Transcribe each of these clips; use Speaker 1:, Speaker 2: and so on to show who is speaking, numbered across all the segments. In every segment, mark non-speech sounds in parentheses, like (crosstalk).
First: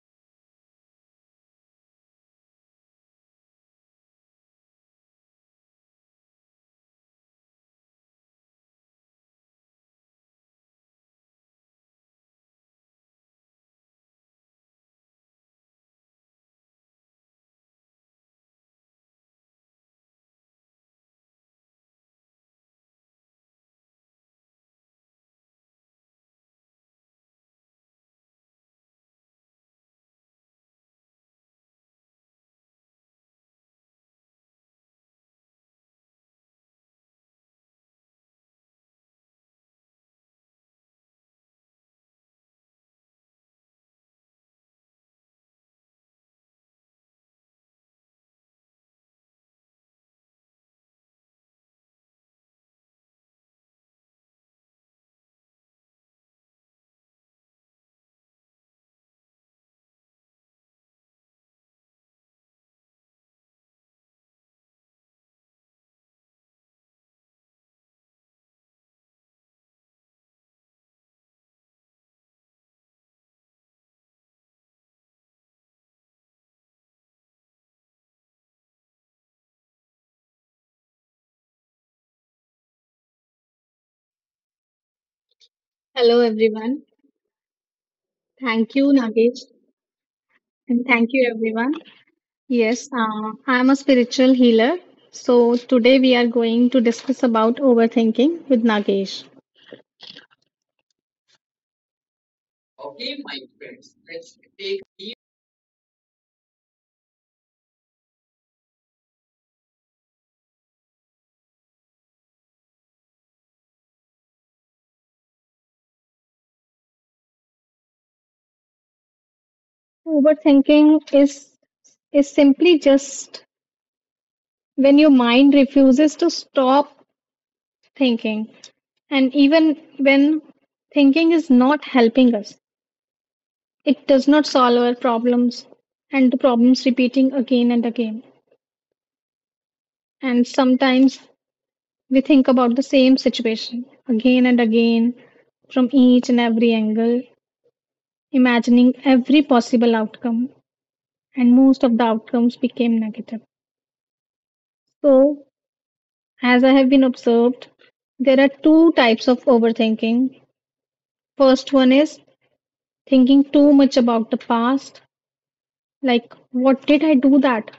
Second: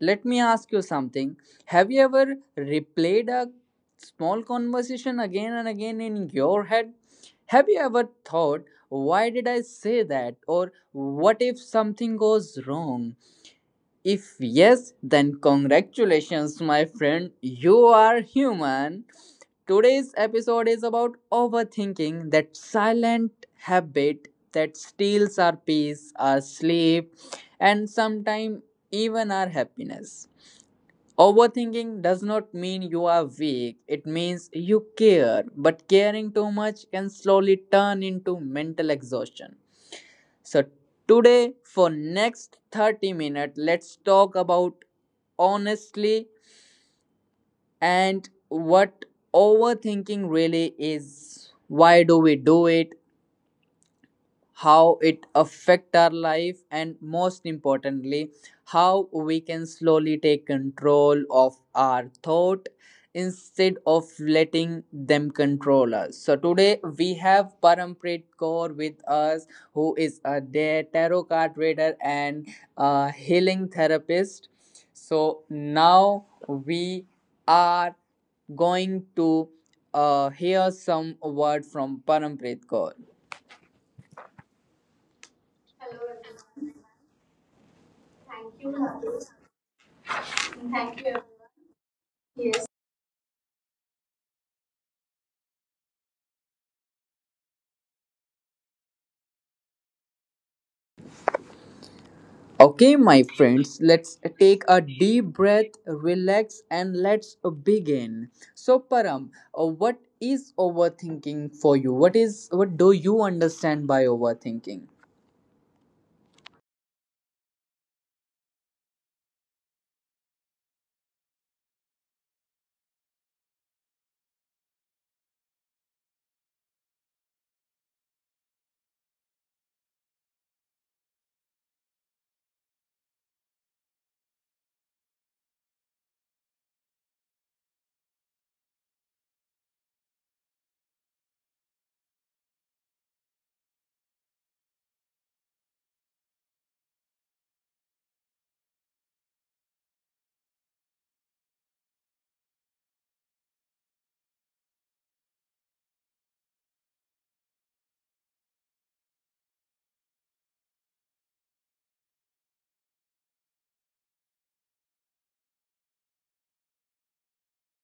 Speaker 1: Let me ask you something. Have you ever replayed a small conversation again and again in your head? Have you ever thought, why did I say that? Or what if something goes wrong? If yes, then congratulations, my friend. You are human. Today's episode is about overthinking, that silent habit that steals our peace, our sleep, and sometimes even our happiness. Overthinking does not mean you are weak, it means you care, but caring too much can slowly turn into mental exhaustion. So today for next 30 minutes let's talk about, honestly, and what overthinking really is. Why do we do it? How it affect our life, and most importantly how we can slowly take control of our thought instead of letting them control us. So today we have Parampreet Kaur with us, who is a tarot card reader and a healing therapist. So now we are going to hear some word from Parampreet Kaur.
Speaker 2: Hello, everyone. Thank you, Nagesh. And thank you, everyone. Yes, I'm a spiritual healer. So today we are going to discuss about overthinking with Nagesh.
Speaker 1: Okay, my friends, let's take a deep breath, relax, and let's begin. So, Param, what is overthinking for you? What do you understand by overthinking?
Speaker 2: Overthinking is simply just when your mind refuses to stop thinking. And even when thinking is not helping us, it does not solve our problems and the problems repeating again and again. And sometimes we think about the same situation again and again from each and every angle, imagining every possible outcome, and most of the outcomes became negative. So, as I have been observed, there are two types of overthinking. First one is thinking too much about the past, like what did I do that?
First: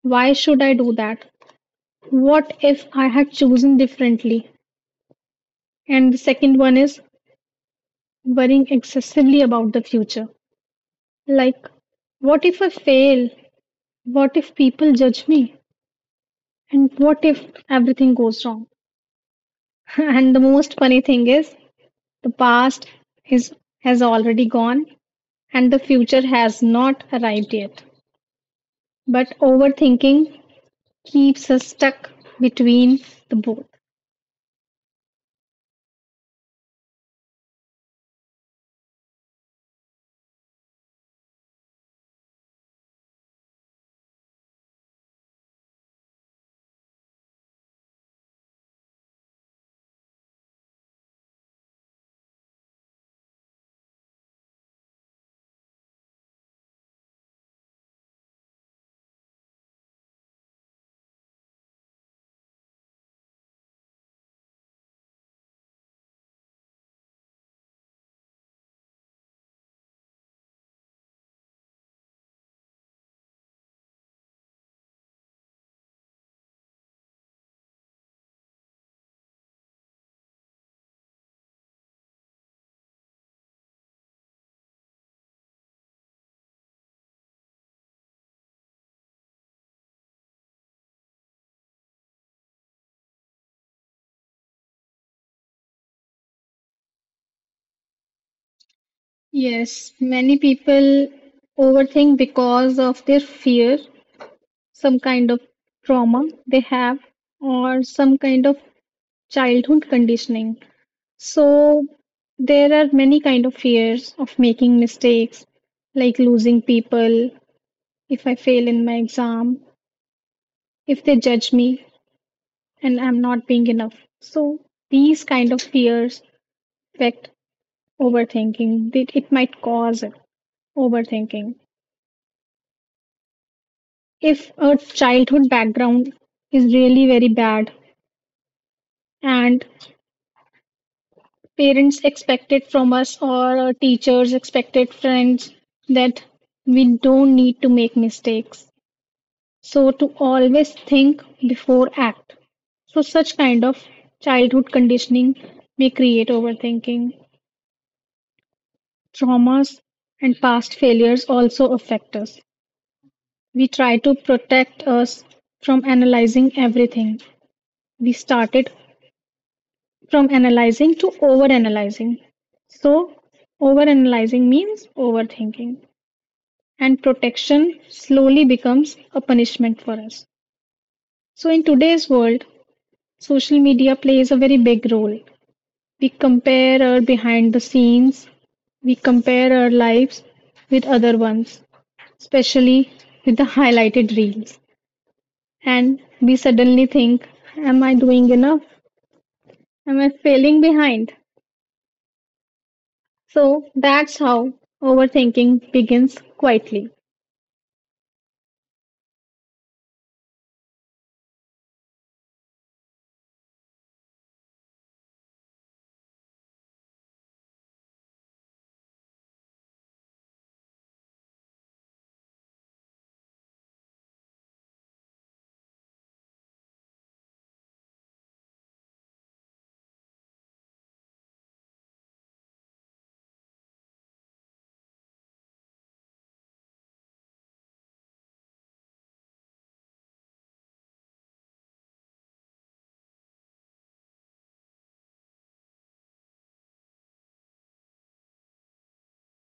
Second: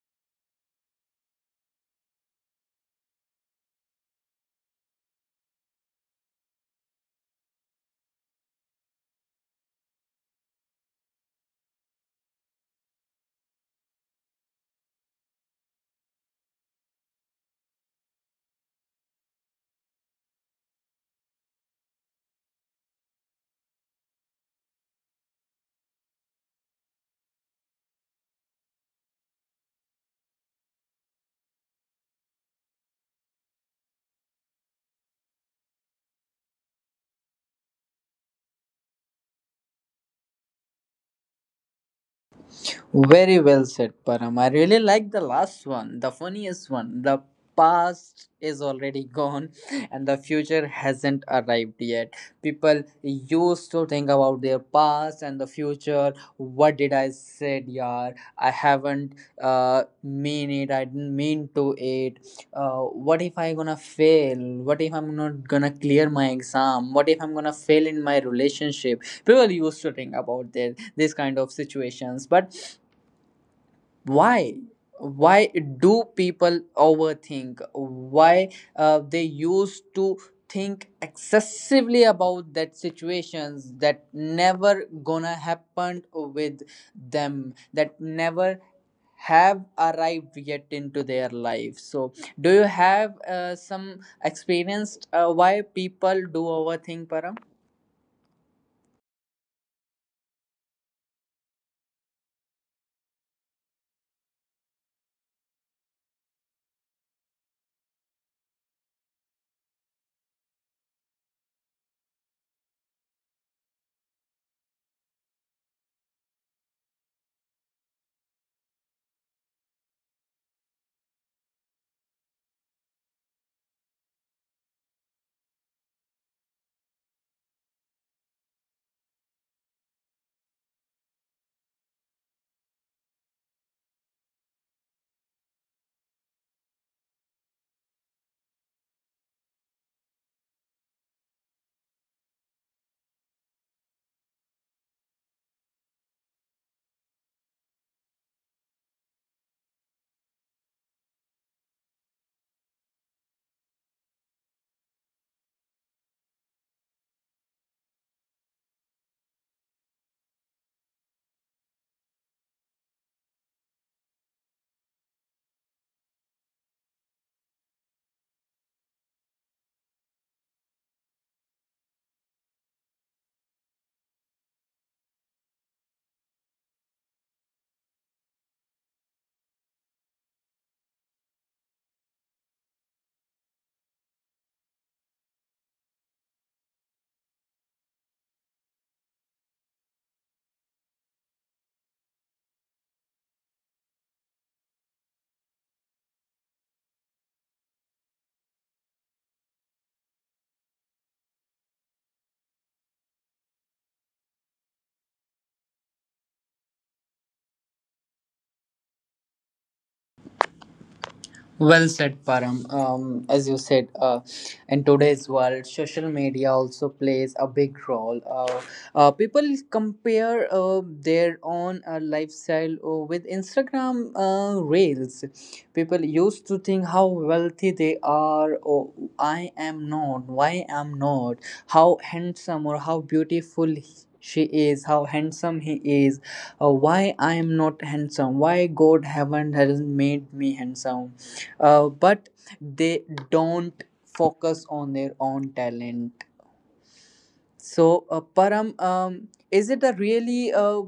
Speaker 2: Why should I do that? What if I had chosen differently? And the second one is worrying excessively about the future. Like, what if I fail? What if people judge me? And what if everything goes wrong? (laughs) And the most funny thing is, the past is, has already gone and the future has not arrived yet. But overthinking keeps us stuck between the both.
Speaker 1: Very well said, Param. I really like the last one, the funniest one. The past is already gone and the future hasn't arrived yet. People used to think about their past and the future. What did I said, yaar? I haven't mean it. I didn't mean to it. What if I gonna fail? What if I'm not gonna clear my exam? What if I'm gonna fail in my relationship? People used to think about their this kind of situations, but why why do people overthink, why they used to think excessively about that situations that never gonna happen with them, that never have arrived yet into their life. So do you have some experience, why people do overthink, Param?
Speaker 2: Yes, many people overthink because of their fear, some kind of trauma they have, or some kind of childhood conditioning. So there are many kind of fears of making mistakes, like losing people, if I fail in my exam, if they judge me and I'm not being enough. So these kind of fears affect overthinking. It might cause overthinking. If a childhood background is really very bad and parents expect it from us or our teachers expected friends that we don't need to make mistakes. So to always think before act. So such kind of childhood conditioning may create overthinking. Traumas and past failures also affect us. We try to protect us from analyzing everything. We started from analyzing to overanalyzing. So overanalyzing means overthinking and protection slowly becomes a punishment for us. So in today's world, social media plays a very big role. We compare our behind the scenes, we compare our lives with other ones, especially with the highlighted reels. And we suddenly think, am I doing enough? Am I failing behind? So that's how overthinking begins quietly.
Speaker 1: Well said, Param. As you said, in today's world, social media also plays a big role. People compare their own lifestyle with Instagram reels. People used to think how wealthy they are, or I am not, why am not, how handsome or how beautiful she is, how handsome he is, why I am not handsome, why God haven't hasn't made me handsome, but they don't focus on their own talent. So, Param, is it a really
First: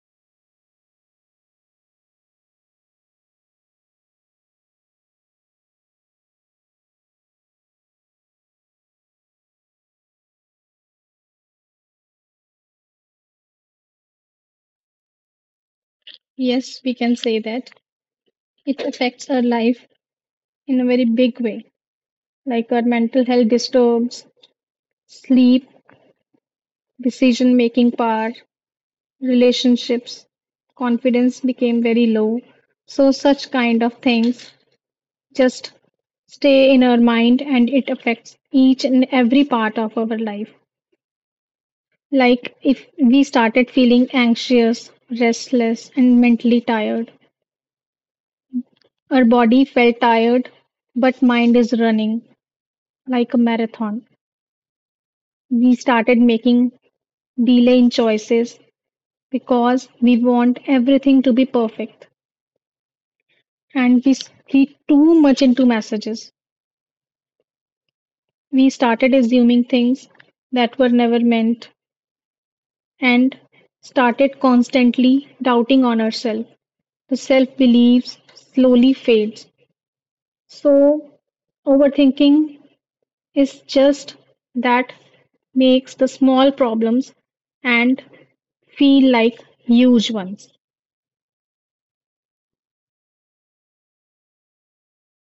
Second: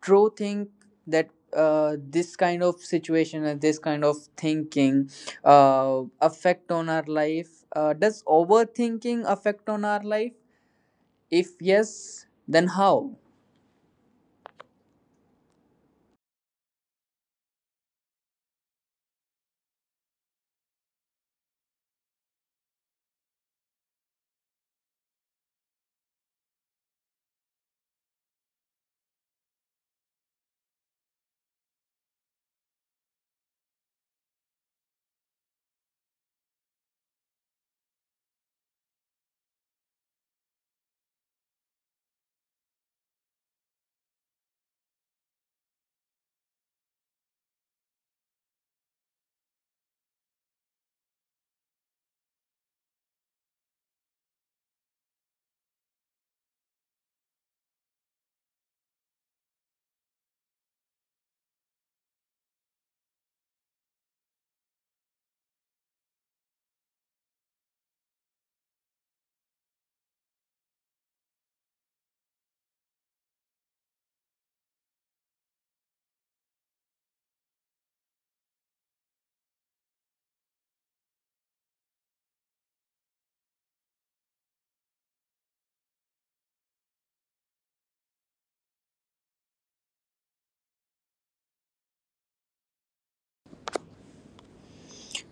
Speaker 1: true thing that this kind of situation and this kind of thinking affect on our life? Does overthinking affect on our life? If yes, then how?
Speaker 2: Yes, we can say that it affects our life in a very big way, like our mental health disturbs, sleep, decision making power, relationships, confidence became very low. So such kind of things just stay in our mind and it affects each and every part of our life, like if we started feeling anxious, restless and mentally tired, our body felt tired but mind is running like a marathon. We started making delay in choices because we want everything to be perfect, and we read too much into messages. We started assuming things that were never meant and started constantly doubting on ourselves. The self beliefs slowly fades. So, overthinking is just that makes the small problems and feel like huge ones.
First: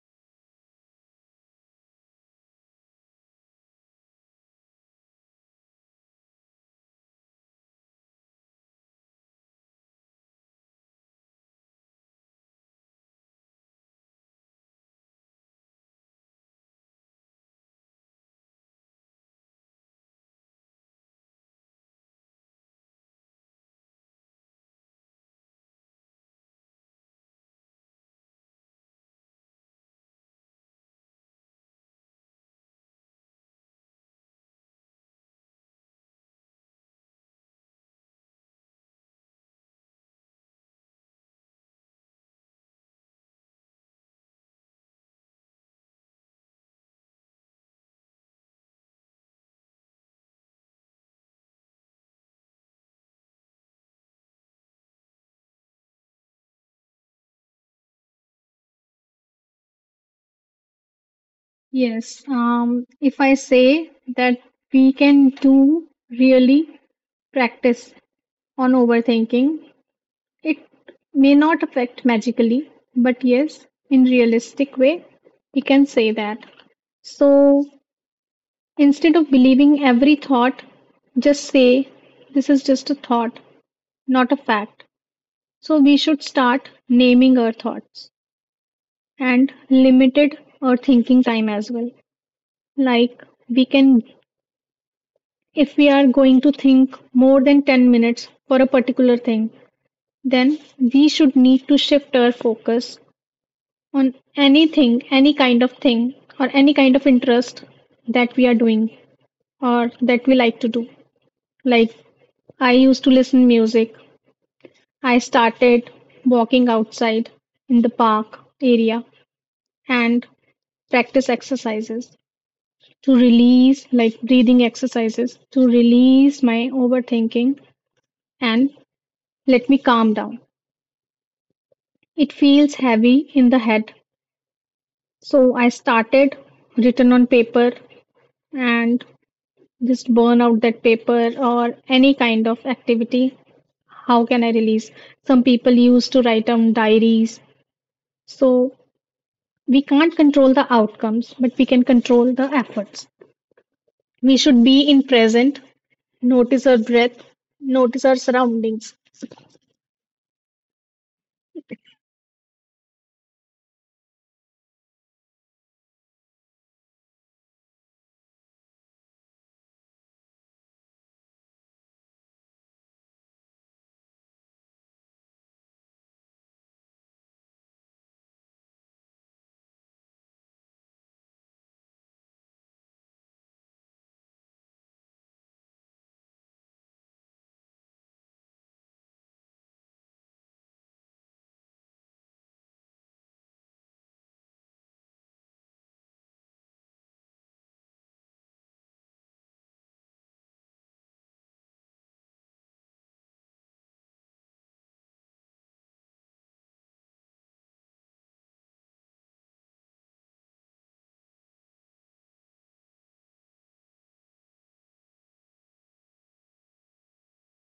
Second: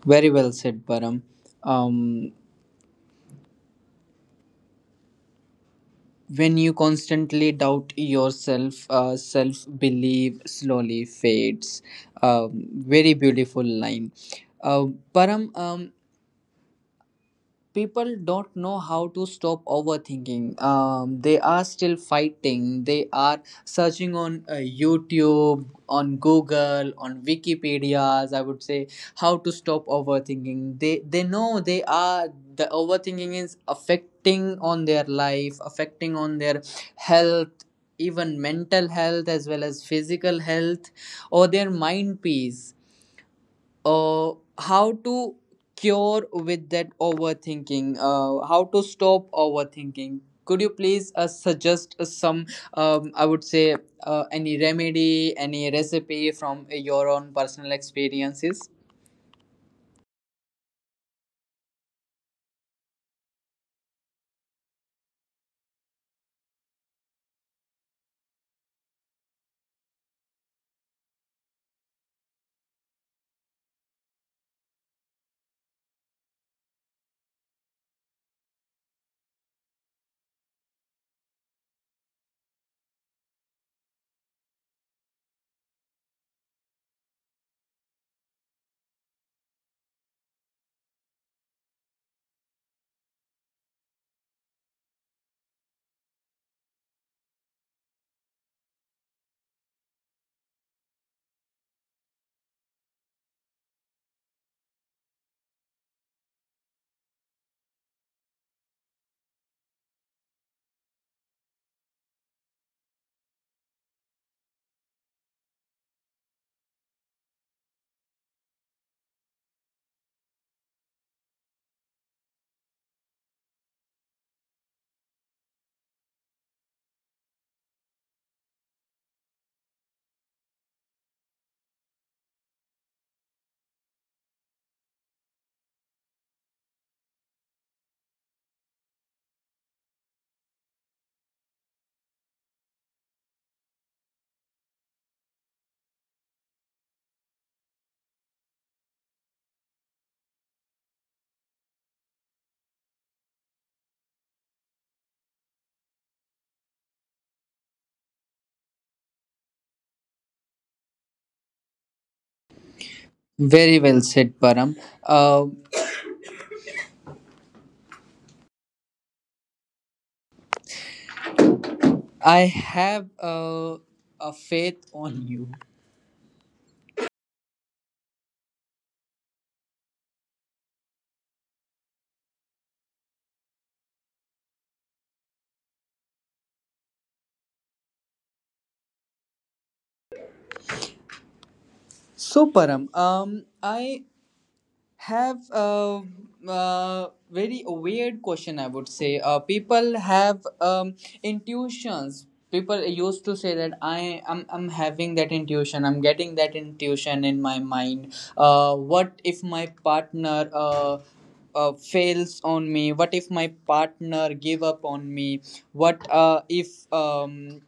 Speaker 1: Very well said, Param. Um, When you constantly doubt yourself, self belief slowly fades. Very beautiful line. Uh, Param, people don't know how to stop overthinking, they are still fighting, they are searching on YouTube, on Google, on Wikipedias, I would say, how to stop overthinking. They know the overthinking is affecting on their life, affecting on their health, even mental health as well as physical health, or their mind peace. uh, how to cure with that overthinking, how to stop overthinking? Could you please suggest some, I would say, any remedy, any recipe from your own personal experiences?
Speaker 2: Yes, if I say that we can do really practice on overthinking, it may not affect magically, but yes, in realistic way, we can say that. So instead of believing every thought, just say this is just a thought, not a fact. So we should start naming our thoughts and limited our thinking time as well. Like we can, if we are going to think more than 10 minutes for a particular thing, then we should need to shift our focus on anything, any kind of thing, or any kind of interest that we are doing or that we like to do. Like I used to listen music. I started walking outside in the park area and practice exercises to release like breathing exercises to release my overthinking and let me calm down. It feels heavy in the head. So I started written on paper and just burn out that paper or any kind of activity. How can I release? Some people used to write down diaries. So we can't control the outcomes but we can control the efforts. We should be in present, notice our breath, notice our surroundings.
Speaker 1: Very well said, Param. uh, I have a faith on you. So, Param, I have a, very weird question, I would say. People have intuitions. People used to say that I'm having that intuition, I'm getting that intuition in my mind. What if my partner fails on me? What if my partner give up on me? What if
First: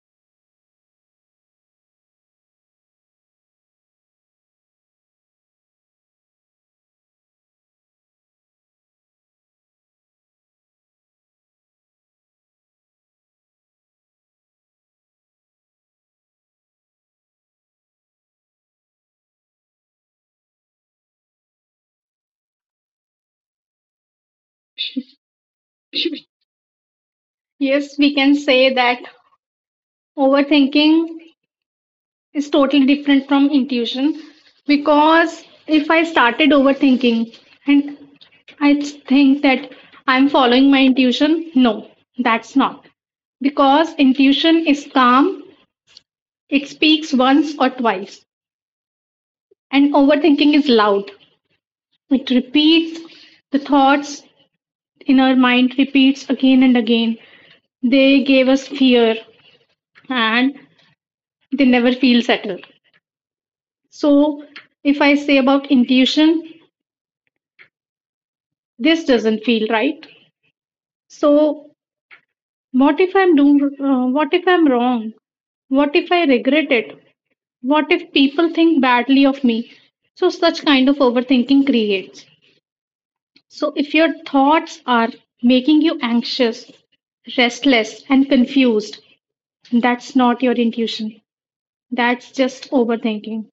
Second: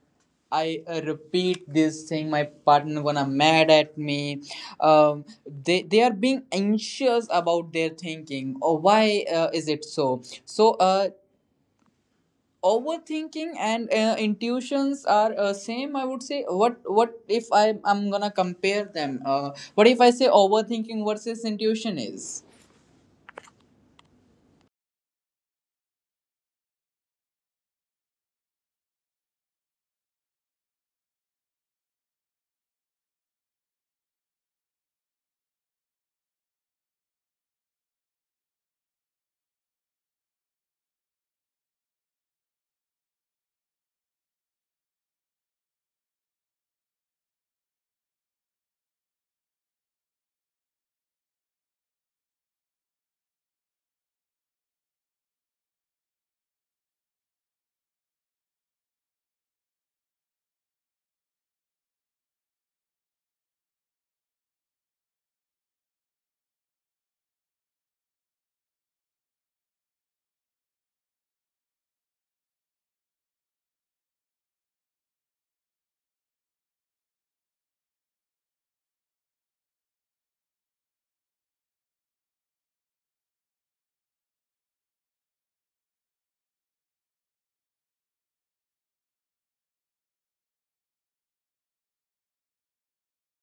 Speaker 1: I repeat this thing, my partner gonna mad at me? Um, they are being anxious about their thinking. Or why is it so? So overthinking and intuitions are same, I would say. What if I'm gonna compare them? What if I say overthinking versus intuition is?
Speaker 2: Yes, we can say that overthinking is totally different from intuition because if I started overthinking and I think that I'm following my intuition, no, that's not. Because intuition is calm, it speaks once or twice, and overthinking is loud. It repeats the thoughts in our mind, repeats again and again. They gave us fear and they never feel settled. So, if I say about intuition, this doesn't feel right. So, what if I'm doing, what if I'm wrong? What if I regret it? What if people think badly of me? So, such kind of overthinking creates. So, if your thoughts are making you anxious, restless, and confused, that's not your intuition. That's just overthinking.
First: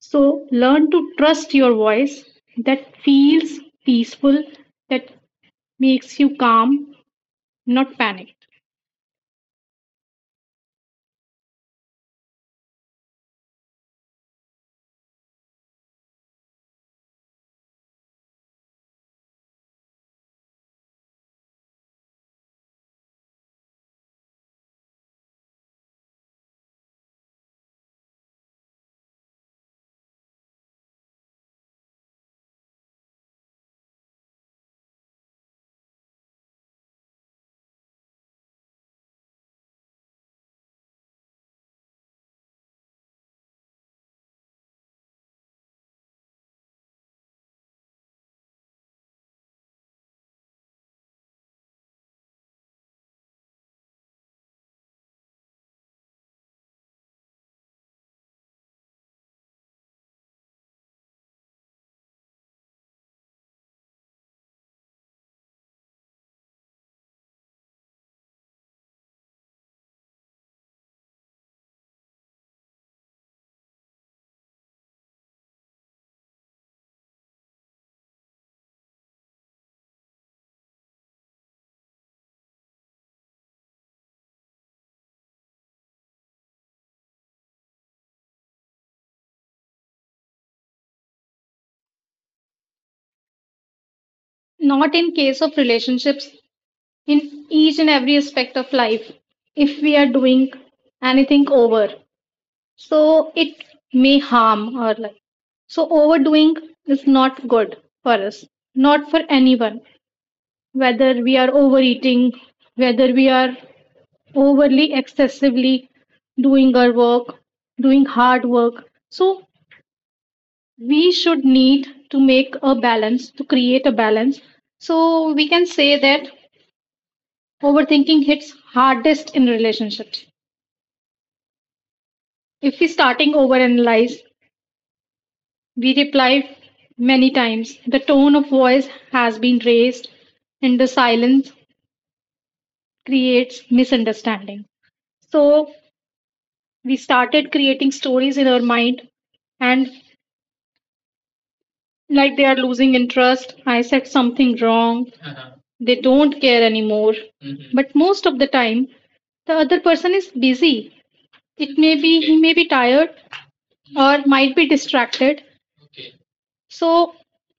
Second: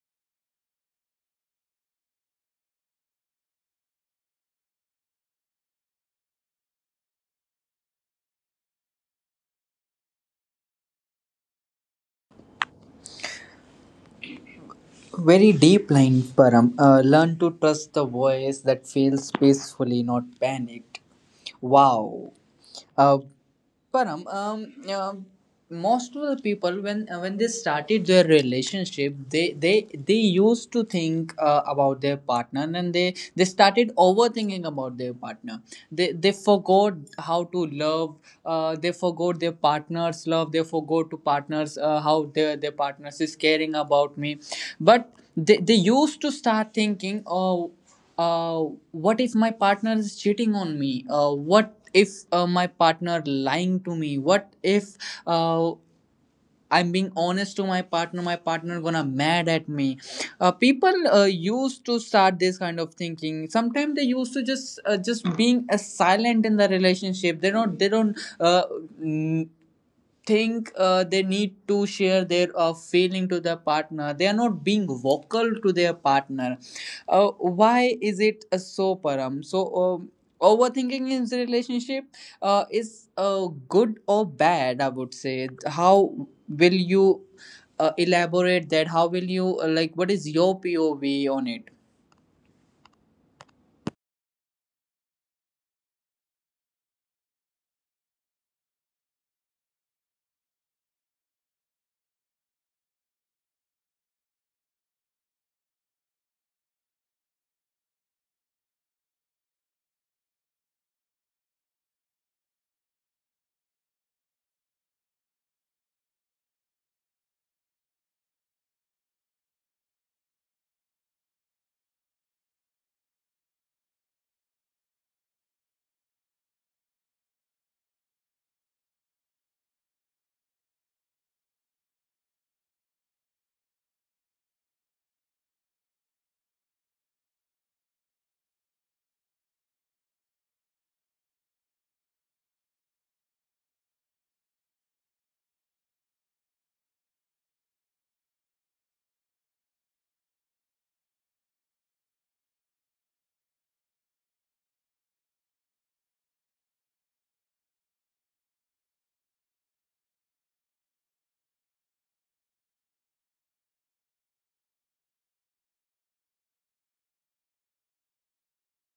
Speaker 2: So, learn to trust your voice that feels peaceful, that makes you calm, not panic.
Speaker 1: Very deep line, Param. Learn to trust the voice that feels peacefully, not panicked. Wow. Uh, Param, most of the people when they started their relationship, they used to think about their partner, and they started overthinking about their partner. They forgot how to love. They forgot their partner's love, they forgot to partners how their partners is caring about me. But they used to start thinking, oh, uh, what if my partner is cheating on me, what if my partner lying to me, what if uh, I'm being honest to my partner, my partner gonna mad at me. People used to start this kind of thinking. Sometimes they used to just being silent in the relationship. They don't they don't uh, n- think they need to share their feeling to their partner. They are not being vocal to their partner. Why is it so, Param? So overthinking in the relationship, is good or bad, I would say? How will you elaborate that? How will you, what is your POV on it?
Speaker 2: Not in case of relationships, in each and every aspect of life, if we are doing anything over, so it may harm our life. So, overdoing is not good for us, not for anyone, whether we are overeating, whether we are overly excessively doing our work, doing hard work. So, we should need to make a balance, to create a balance. So, we can say that overthinking hits hardest in relationships. If we starting overanalyze, we reply many times. The tone of voice has been raised and the silence creates misunderstanding. So we started creating stories in our mind and like they are losing interest. I said something wrong. They don't care anymore. Mhm. But most of the time, the other person is busy. It may be he may be tired or might be distracted. So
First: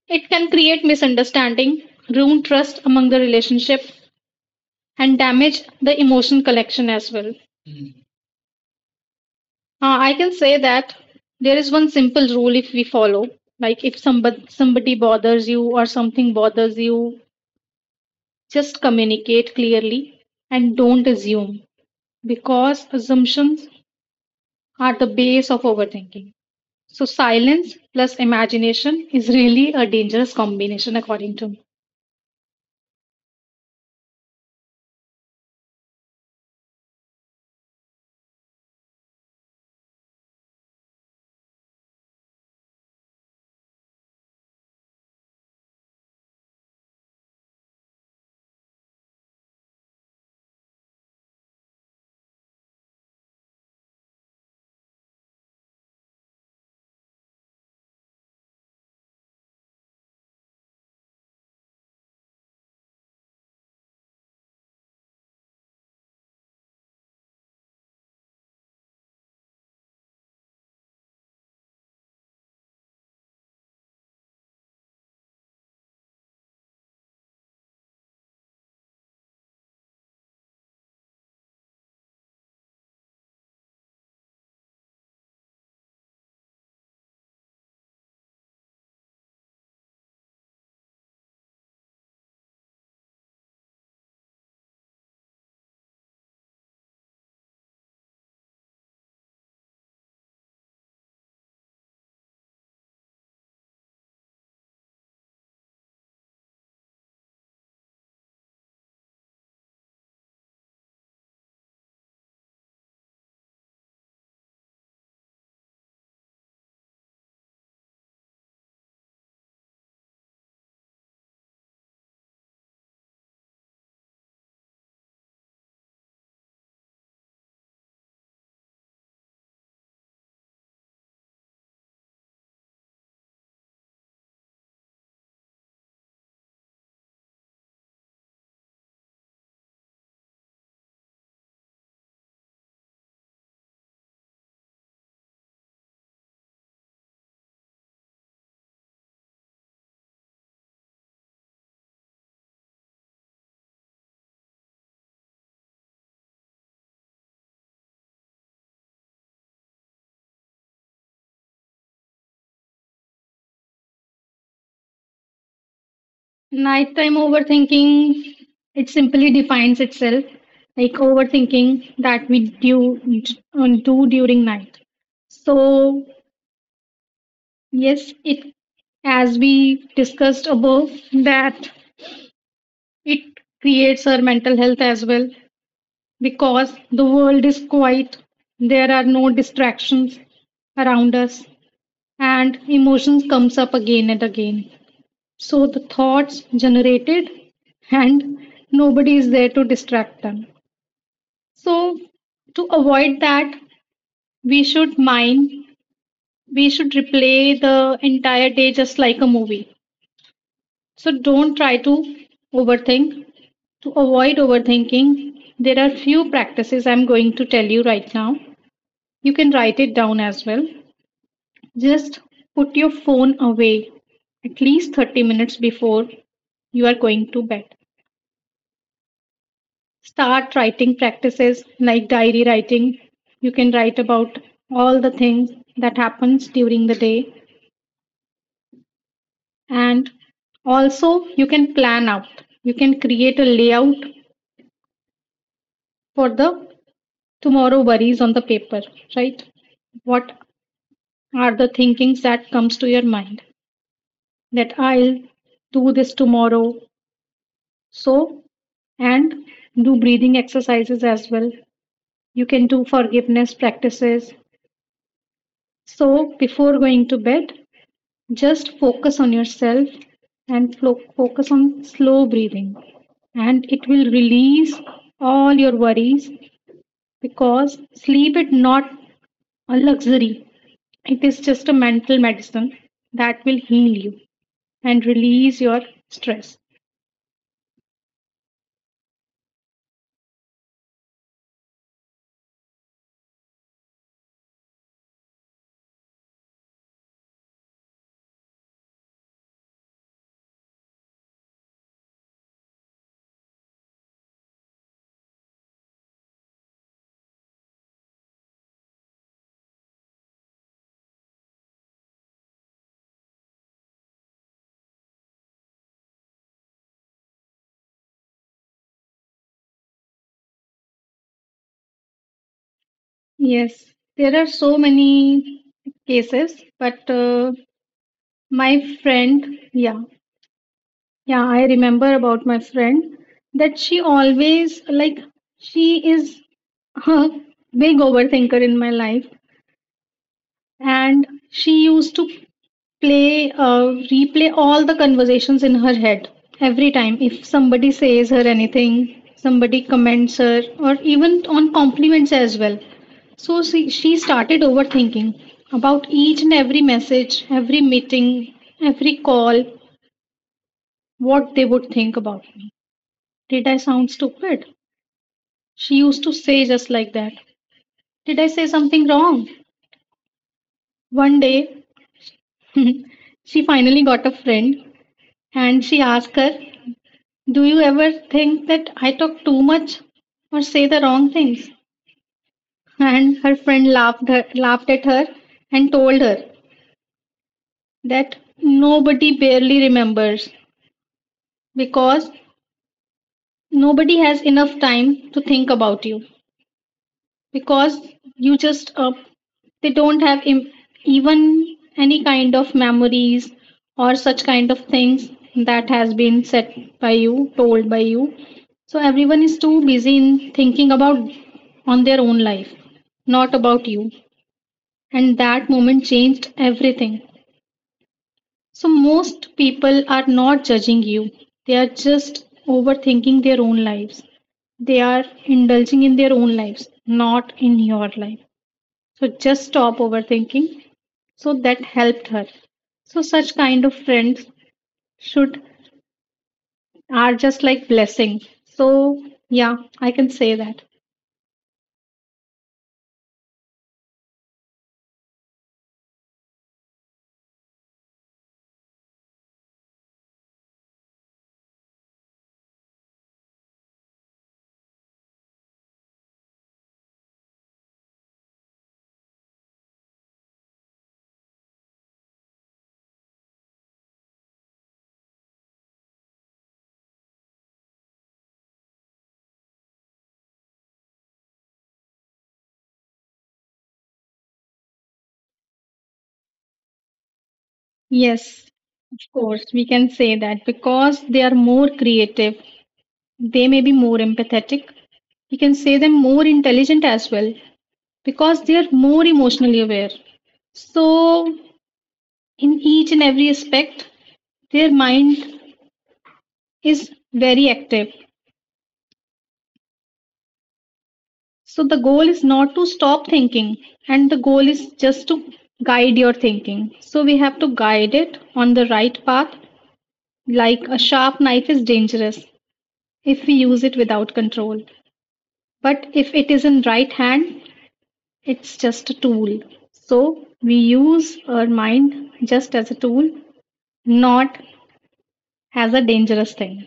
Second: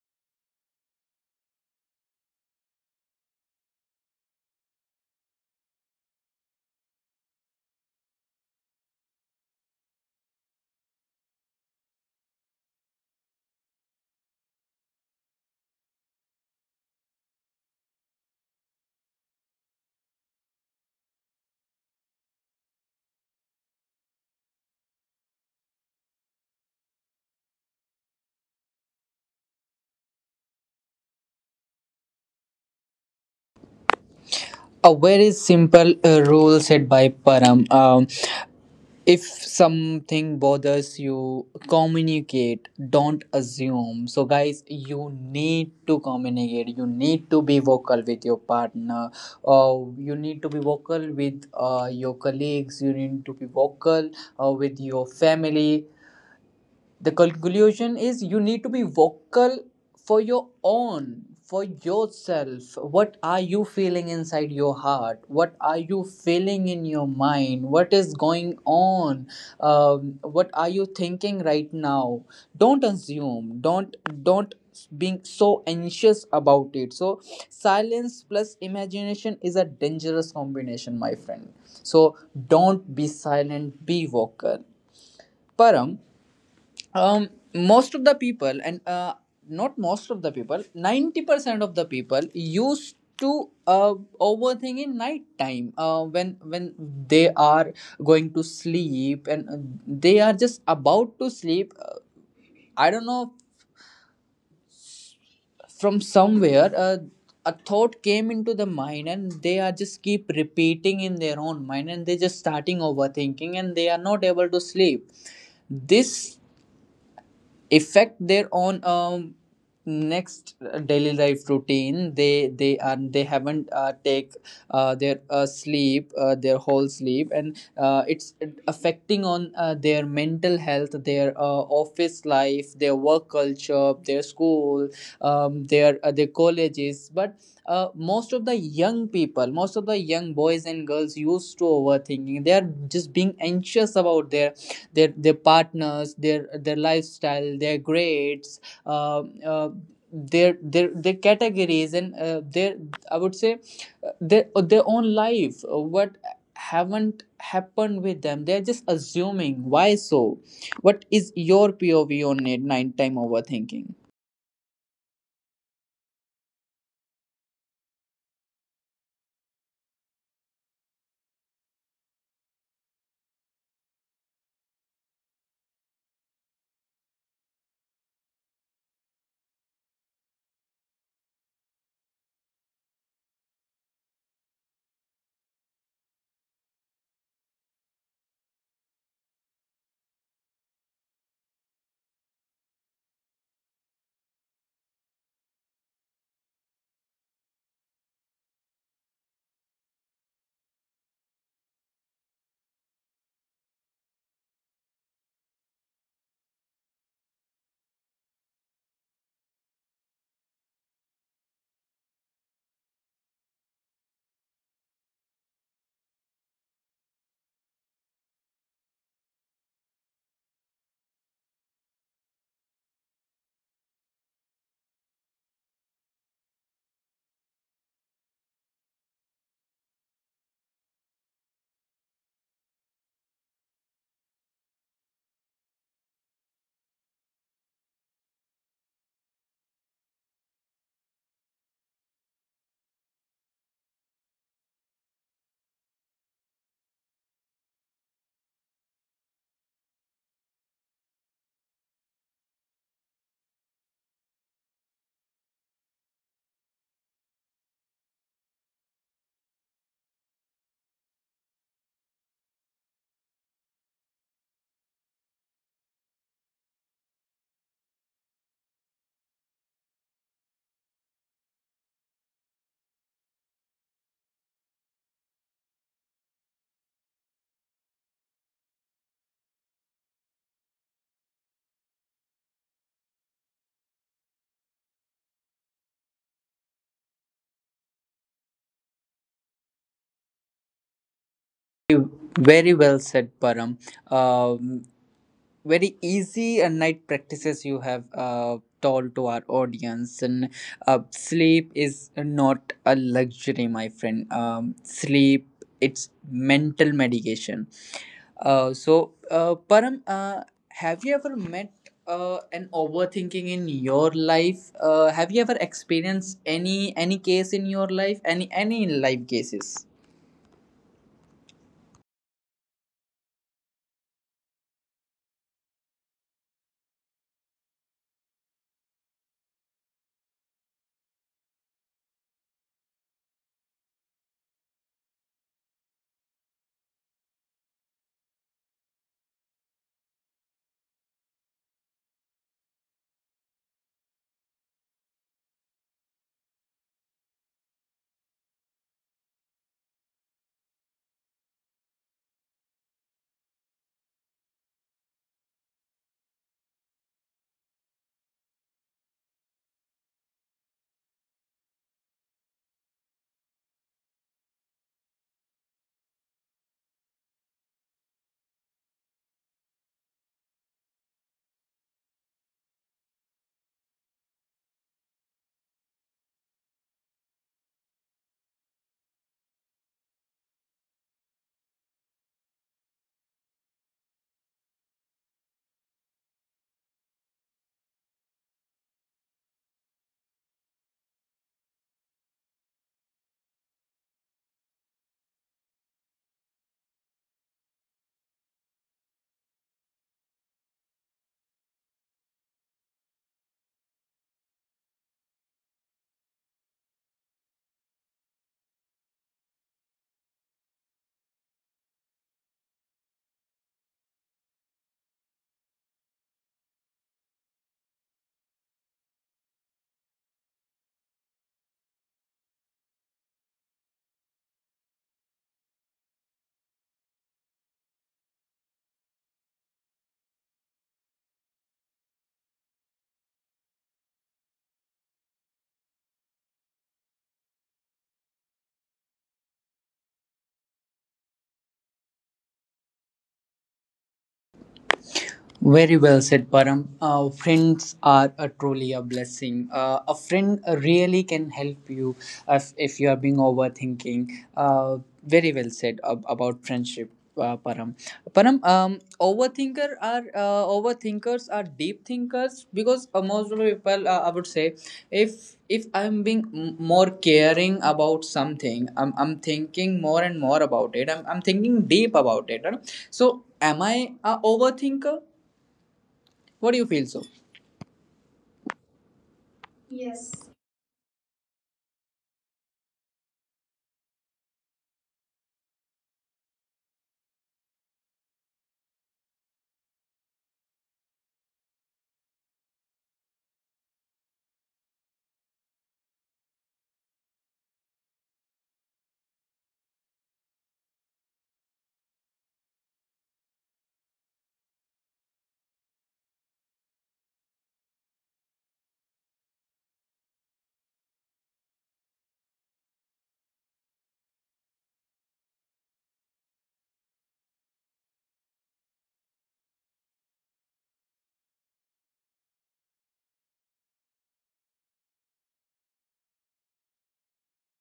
Speaker 2: it can create misunderstanding, ruin trust among the relationship, and damage the emotion collection as well. I can say that there is one simple rule if we follow, like if somebody bothers you or something bothers you, just communicate clearly and don't assume because assumptions are the base of overthinking. So silence plus imagination is really a dangerous combination according to me.
Speaker 1: A very simple rule set by Param. If something bothers you, communicate, don't assume. So guys, you need to communicate, you need to be vocal with your partner, or you need to be vocal with your colleagues, you need to be vocal with your family. The conclusion is you need to be vocal for your own, for yourself. What are you feeling inside your heart? What are you feeling in your mind? What is going on? What are you thinking right now? Don't assume, don't being so anxious about it. So silence plus imagination is a dangerous combination, my friend. So don't be silent, be vocal. Param, um most of the people, and, not most of the people, 90% of the people used to overthink in night time, when they are going to sleep, and they are just about to sleep. I don't know, from somewhere a thought came into the mind, and they are just keep repeating in their own mind, and they just starting overthinking, and they are not able to sleep. This affect their own, next daily life routine. They haven't take their sleep, their whole sleep, and it's affecting on their mental health, their office life, their work culture, their school, their colleges. But most of the young people, most of the young boys and girls used to overthinking. They are just being anxious about their partners, their lifestyle, their grades. Uh, uh, their categories, and their, I would say, their, own life, what haven't happened with them, they're just assuming why. So what is your POV on it, nighttime overthinking?
Speaker 2: Nighttime overthinking, it simply defines itself like overthinking that we do, do during night. So, yes, it as we discussed above, that it creates our mental health as well because the world is quiet, there are no distractions around us, and emotions comes up again and again. So the thoughts generated and nobody is there to distract them. So to avoid that, we should mine, we should replay the entire day just like a movie. So don't try to overthink. To avoid overthinking, there are few practices I'm going to tell you right now. You can write it down as well. Just put your phone away at least 30 minutes before you are going to bed. Start writing practices like diary writing. You can write about all the things that happens during the day, and also you can plan out, you can create a layout for the tomorrow worries on the paper. Right, what are the thinkings that comes to your mind that I'll do this tomorrow. So and do breathing exercises as well. You can do forgiveness practices. So before going to bed, just focus on yourself and focus on slow breathing, and it will release all your worries because sleep is not a luxury, it is just a mental medicine that will heal you and release your stress.
Speaker 1: Very well said, Param. Um very easy night practices you have told to our audience. And sleep is not a luxury, my friend. Sleep, it's mental medication. So, Param, have you ever met an overthinking in your life? Have you ever experienced any case in your life, any life cases?
Speaker 2: Yes, there are so many cases, but my friend, yeah, yeah, I remember about my friend that she always like she is a big overthinker in my life, and she used to play replay all the conversations in her head every time if somebody says her anything, somebody comments her, or even on compliments as well. So she started overthinking about each and every message, every meeting, every call, what they would think about me. Did I sound stupid? She used to say just like that. Did I say something wrong? One day, (laughs) she finally got a friend and she asked her, do you ever think that I talk too much or say the wrong things? And her friend laughed, laughed at her and told her that nobody barely remembers because nobody has enough time to think about you, because you just they don't have even any kind of memories or such kind of things that has been said by you told by you. So everyone is too busy in thinking about on their own life, not about you. And that moment changed everything. So most people are not judging you, they are just overthinking their own lives, they are indulging in their own lives, not in your life. So just stop overthinking. So that helped her. So such kind of friends should are just like blessing. So yeah, I can say that.
Speaker 1: Very well said, Param. Friends are a truly a blessing. A friend really can help you, if you are being overthinking. Uh, Very well said about friendship. Uh, Param, Param, overthinkers are deep thinkers, because most of the people, I would say, if I'm being more caring about something, I'm thinking more and more about it. I'm thinking deep about it. You So am I a overthinker? What do you feel so?
Speaker 2: Yes, of course, we can say that because they are more creative, they may be more empathetic. We can say them more intelligent as well because they are more emotionally aware. So in each and every aspect, their mind is very active. So the goal is not to stop thinking, and the goal is just to guide your thinking. So we have to guide it on the right path, like a sharp knife is dangerous if we use it without control. But if it is in right hand, it's just a tool. So we use our mind just as a tool, not as a dangerous thing.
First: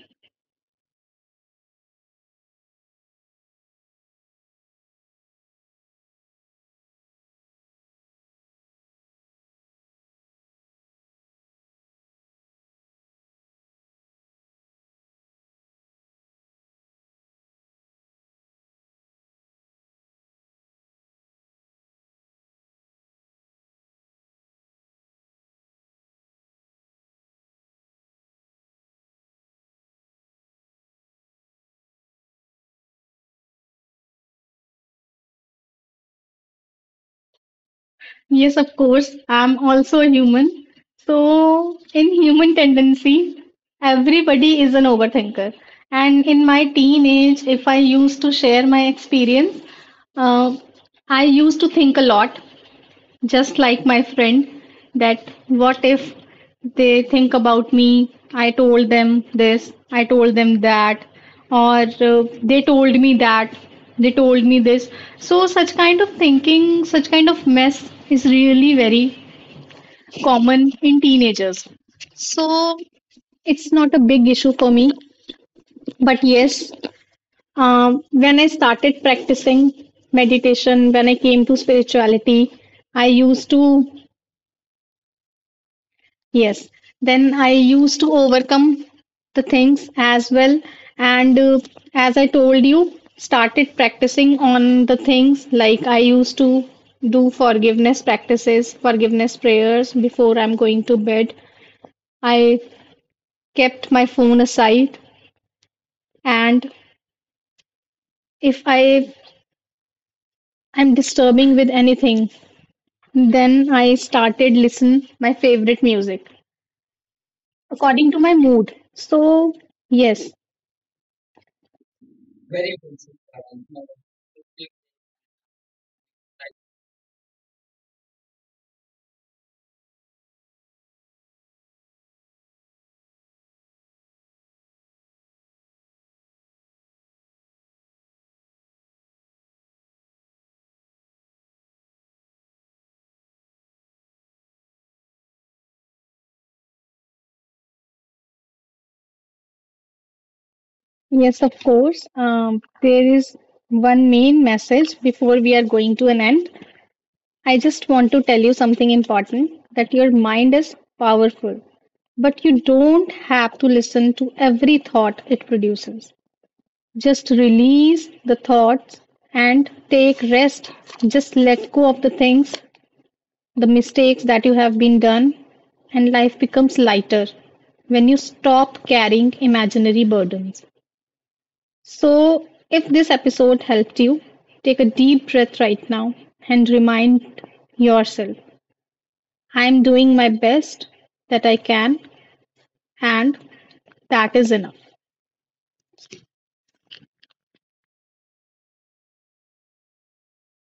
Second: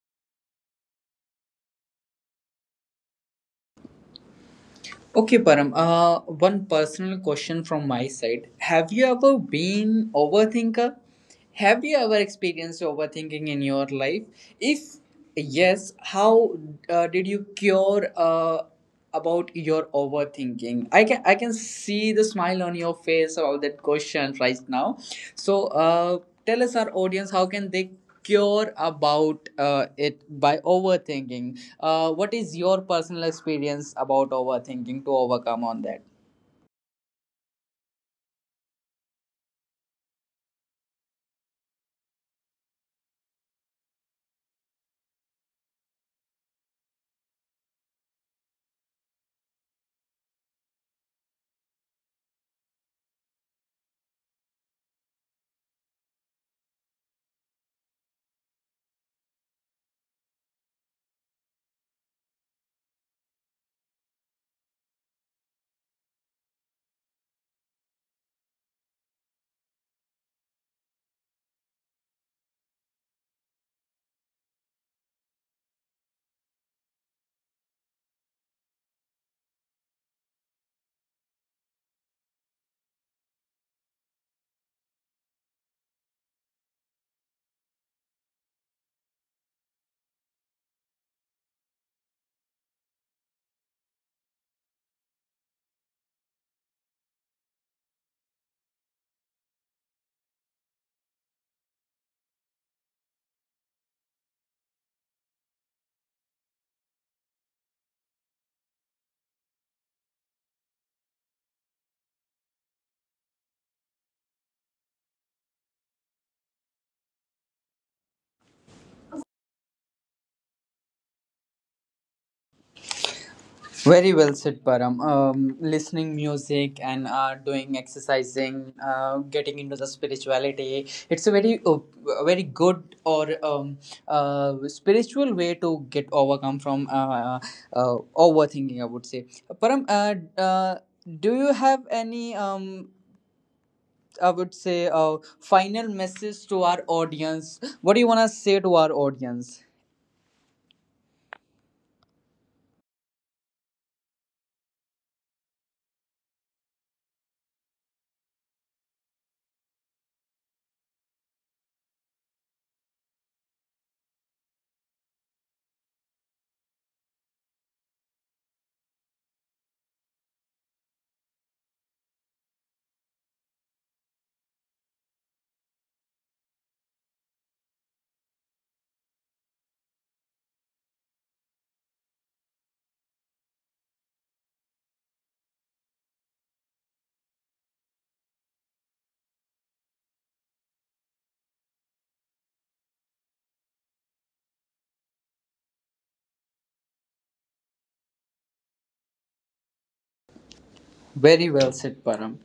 Speaker 1: Okay, Param. One personal question from my side. Have you ever been overthinker? Have you ever experienced overthinking in your life? If yes, how did you cure about your overthinking? I can see the smile on your face about that question right now. So, tell us our audience how can they cure about it by overthinking. What is your personal experience about overthinking to overcome on that?
Speaker 2: Yes, of course. I'm also a human. So, in human tendency, everybody is an overthinker. And in my teenage, if I used to share my experience, uh, I used to think a lot. Just like my friend, that what if they think about me? I told them this, I told them that, or they told me that, they told me this. So, such kind of thinking, such kind of mess is really very common in teenagers. So, it's not a big issue for me. But yes, when I started practicing meditation, when I came to spirituality, I used to yes. Then I used to overcome the things as well. And as I told you, started practicing on the things like I used to do forgiveness practices, forgiveness prayers before I'm going to bed. I kept my phone aside. And if I am disturbing with anything, then I started listen my favorite music according to my mood. So yes,
Speaker 1: Very well said, Param. Listening music, and doing exercising, getting into the spirituality. It's a very, very good, or spiritual way to get overcome from overthinking, I would say, Param. Do you have any, I would say, final message to our audience? What do you want to say to our audience?
Speaker 2: yes, of course. There is one main message before we are going to an end. I just want to tell you something important that your mind is powerful, but you don't have to listen to every thought it produces. Just release the thoughts and take rest. Just let go of the things, the mistakes that you have been done, and life becomes lighter when you stop carrying imaginary burdens. So, if this episode helped you, take a deep breath right now and remind yourself I am doing my best that I can, and that is enough.
Speaker 1: Very well said, Param.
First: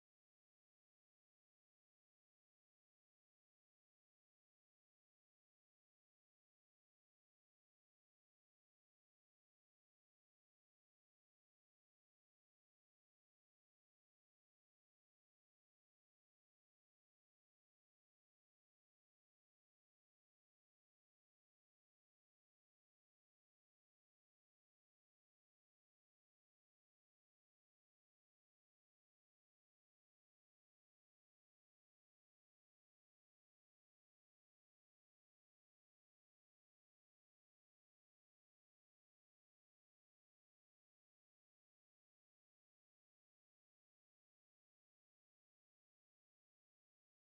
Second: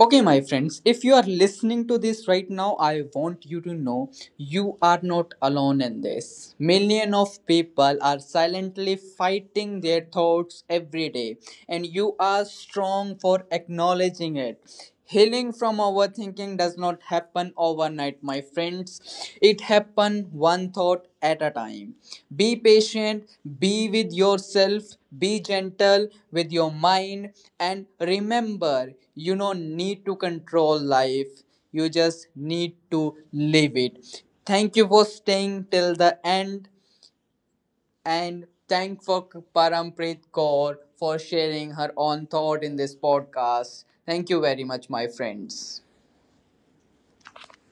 Speaker 1: Okay, my friends, if you are listening to this right now, I want you to know you are not alone in this. Millions of people are silently fighting their thoughts every day, and you are strong for acknowledging it. Healing from overthinking does not happen overnight, my friends. It happens one thought at a time. Be patient, be with yourself, be gentle with your mind, and remember, you don't need to control life, you just need to live it. Thank you for staying till the end, and thank for Parampreet Kaur for sharing her own thought in this podcast. Thank you very much, my friends.